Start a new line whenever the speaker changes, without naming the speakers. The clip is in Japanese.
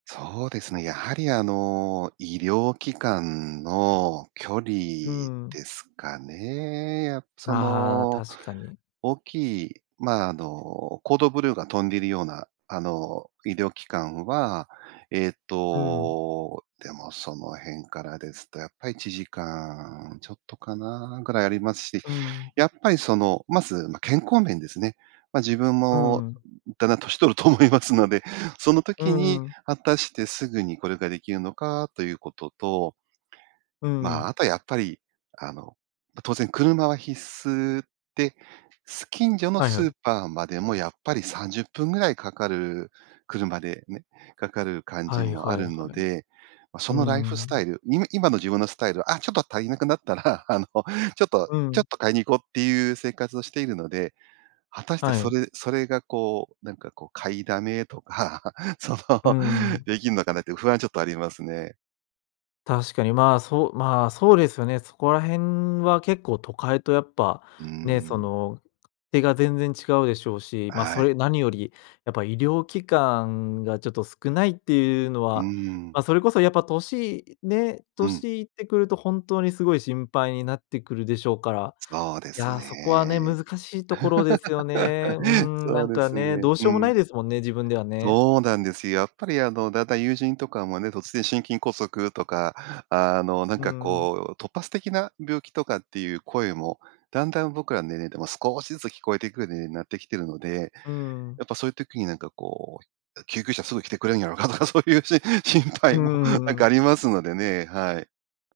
そうですね。やはり、あの、医療機関の距離
うー
で
ん。
すかね。やっそ
ああ、
の、
確かに。
大きい、ま、あの、コードブルーが飛んでいるような、あの、医療機関は、ええ
うん。
と、でもその辺からですとやっぱり1時間ちょっとかなぐらいありますし、
うん。
やっぱりその、まず、ま、健康面ですね。ま、自分
う
も
ん。
だんだん年取ると思いますので、その
う
時に
んうん。
果たしてすぐにこれができるのかということと
う
まあ、
ん。
あとはやっぱり、あの、ま、当然車は必須で、す近所の
はいは
スー
い。
パーまでもやっぱり30分ぐらいかかる、車でね。かかる感
は
じ
い
もあ
はい
る
は
の
い。
で、ま、そ
うー
のライフスタ
ん。
イル、い今の自分のスタイル、あ、ちょっと足りなくなったら、あの、ちょっと、
う
ちょっ
ん。
と買いに行こうっていう生活をしているので、果たして
は
そ
い。
れそれがこう、なんかこう、買いだめとか、そ
う
の、
ん。
できんのかなって不安はちょっとありますね。
確かに、まあそうまあそうですよね。そこら辺は結構都会とやっぱ、
うー
ね、そ
ん。
の、勝手が全然違うでしょうし、まあ
は
そ
い。
れ何よりやっぱ医療機関がちょっと少ないっていうの
うー
は、
ん。
まあそれこそやっぱ歳、ね、
うん。
歳いってくるとほんとに、すごい心配になってくるでしょうから、
そうで
い
す
や、そこはね、
ね。
難しいところですよね。うー ん。
そ
な
う
ん
で
か
す
ね、
ね。
どうし
う
ようもな
ん。
いですもんね、自分ではね。
そうなんですよ。やっぱりあの、だんだん友人とかもね、突然心筋梗塞とか、あの、なん
うー
か
ん。
こう、突発的な病気とかっていう声もだんだん僕らの年齢でも少しずつ聞こえてくるようになってきてるので、
うーん。
やっぱそういう時になんかこう、あ、救急車すぐ来てくれるんやろかとかそういうしん心
う
配もなん
んう
かあ
ん。
りますのでね。はい。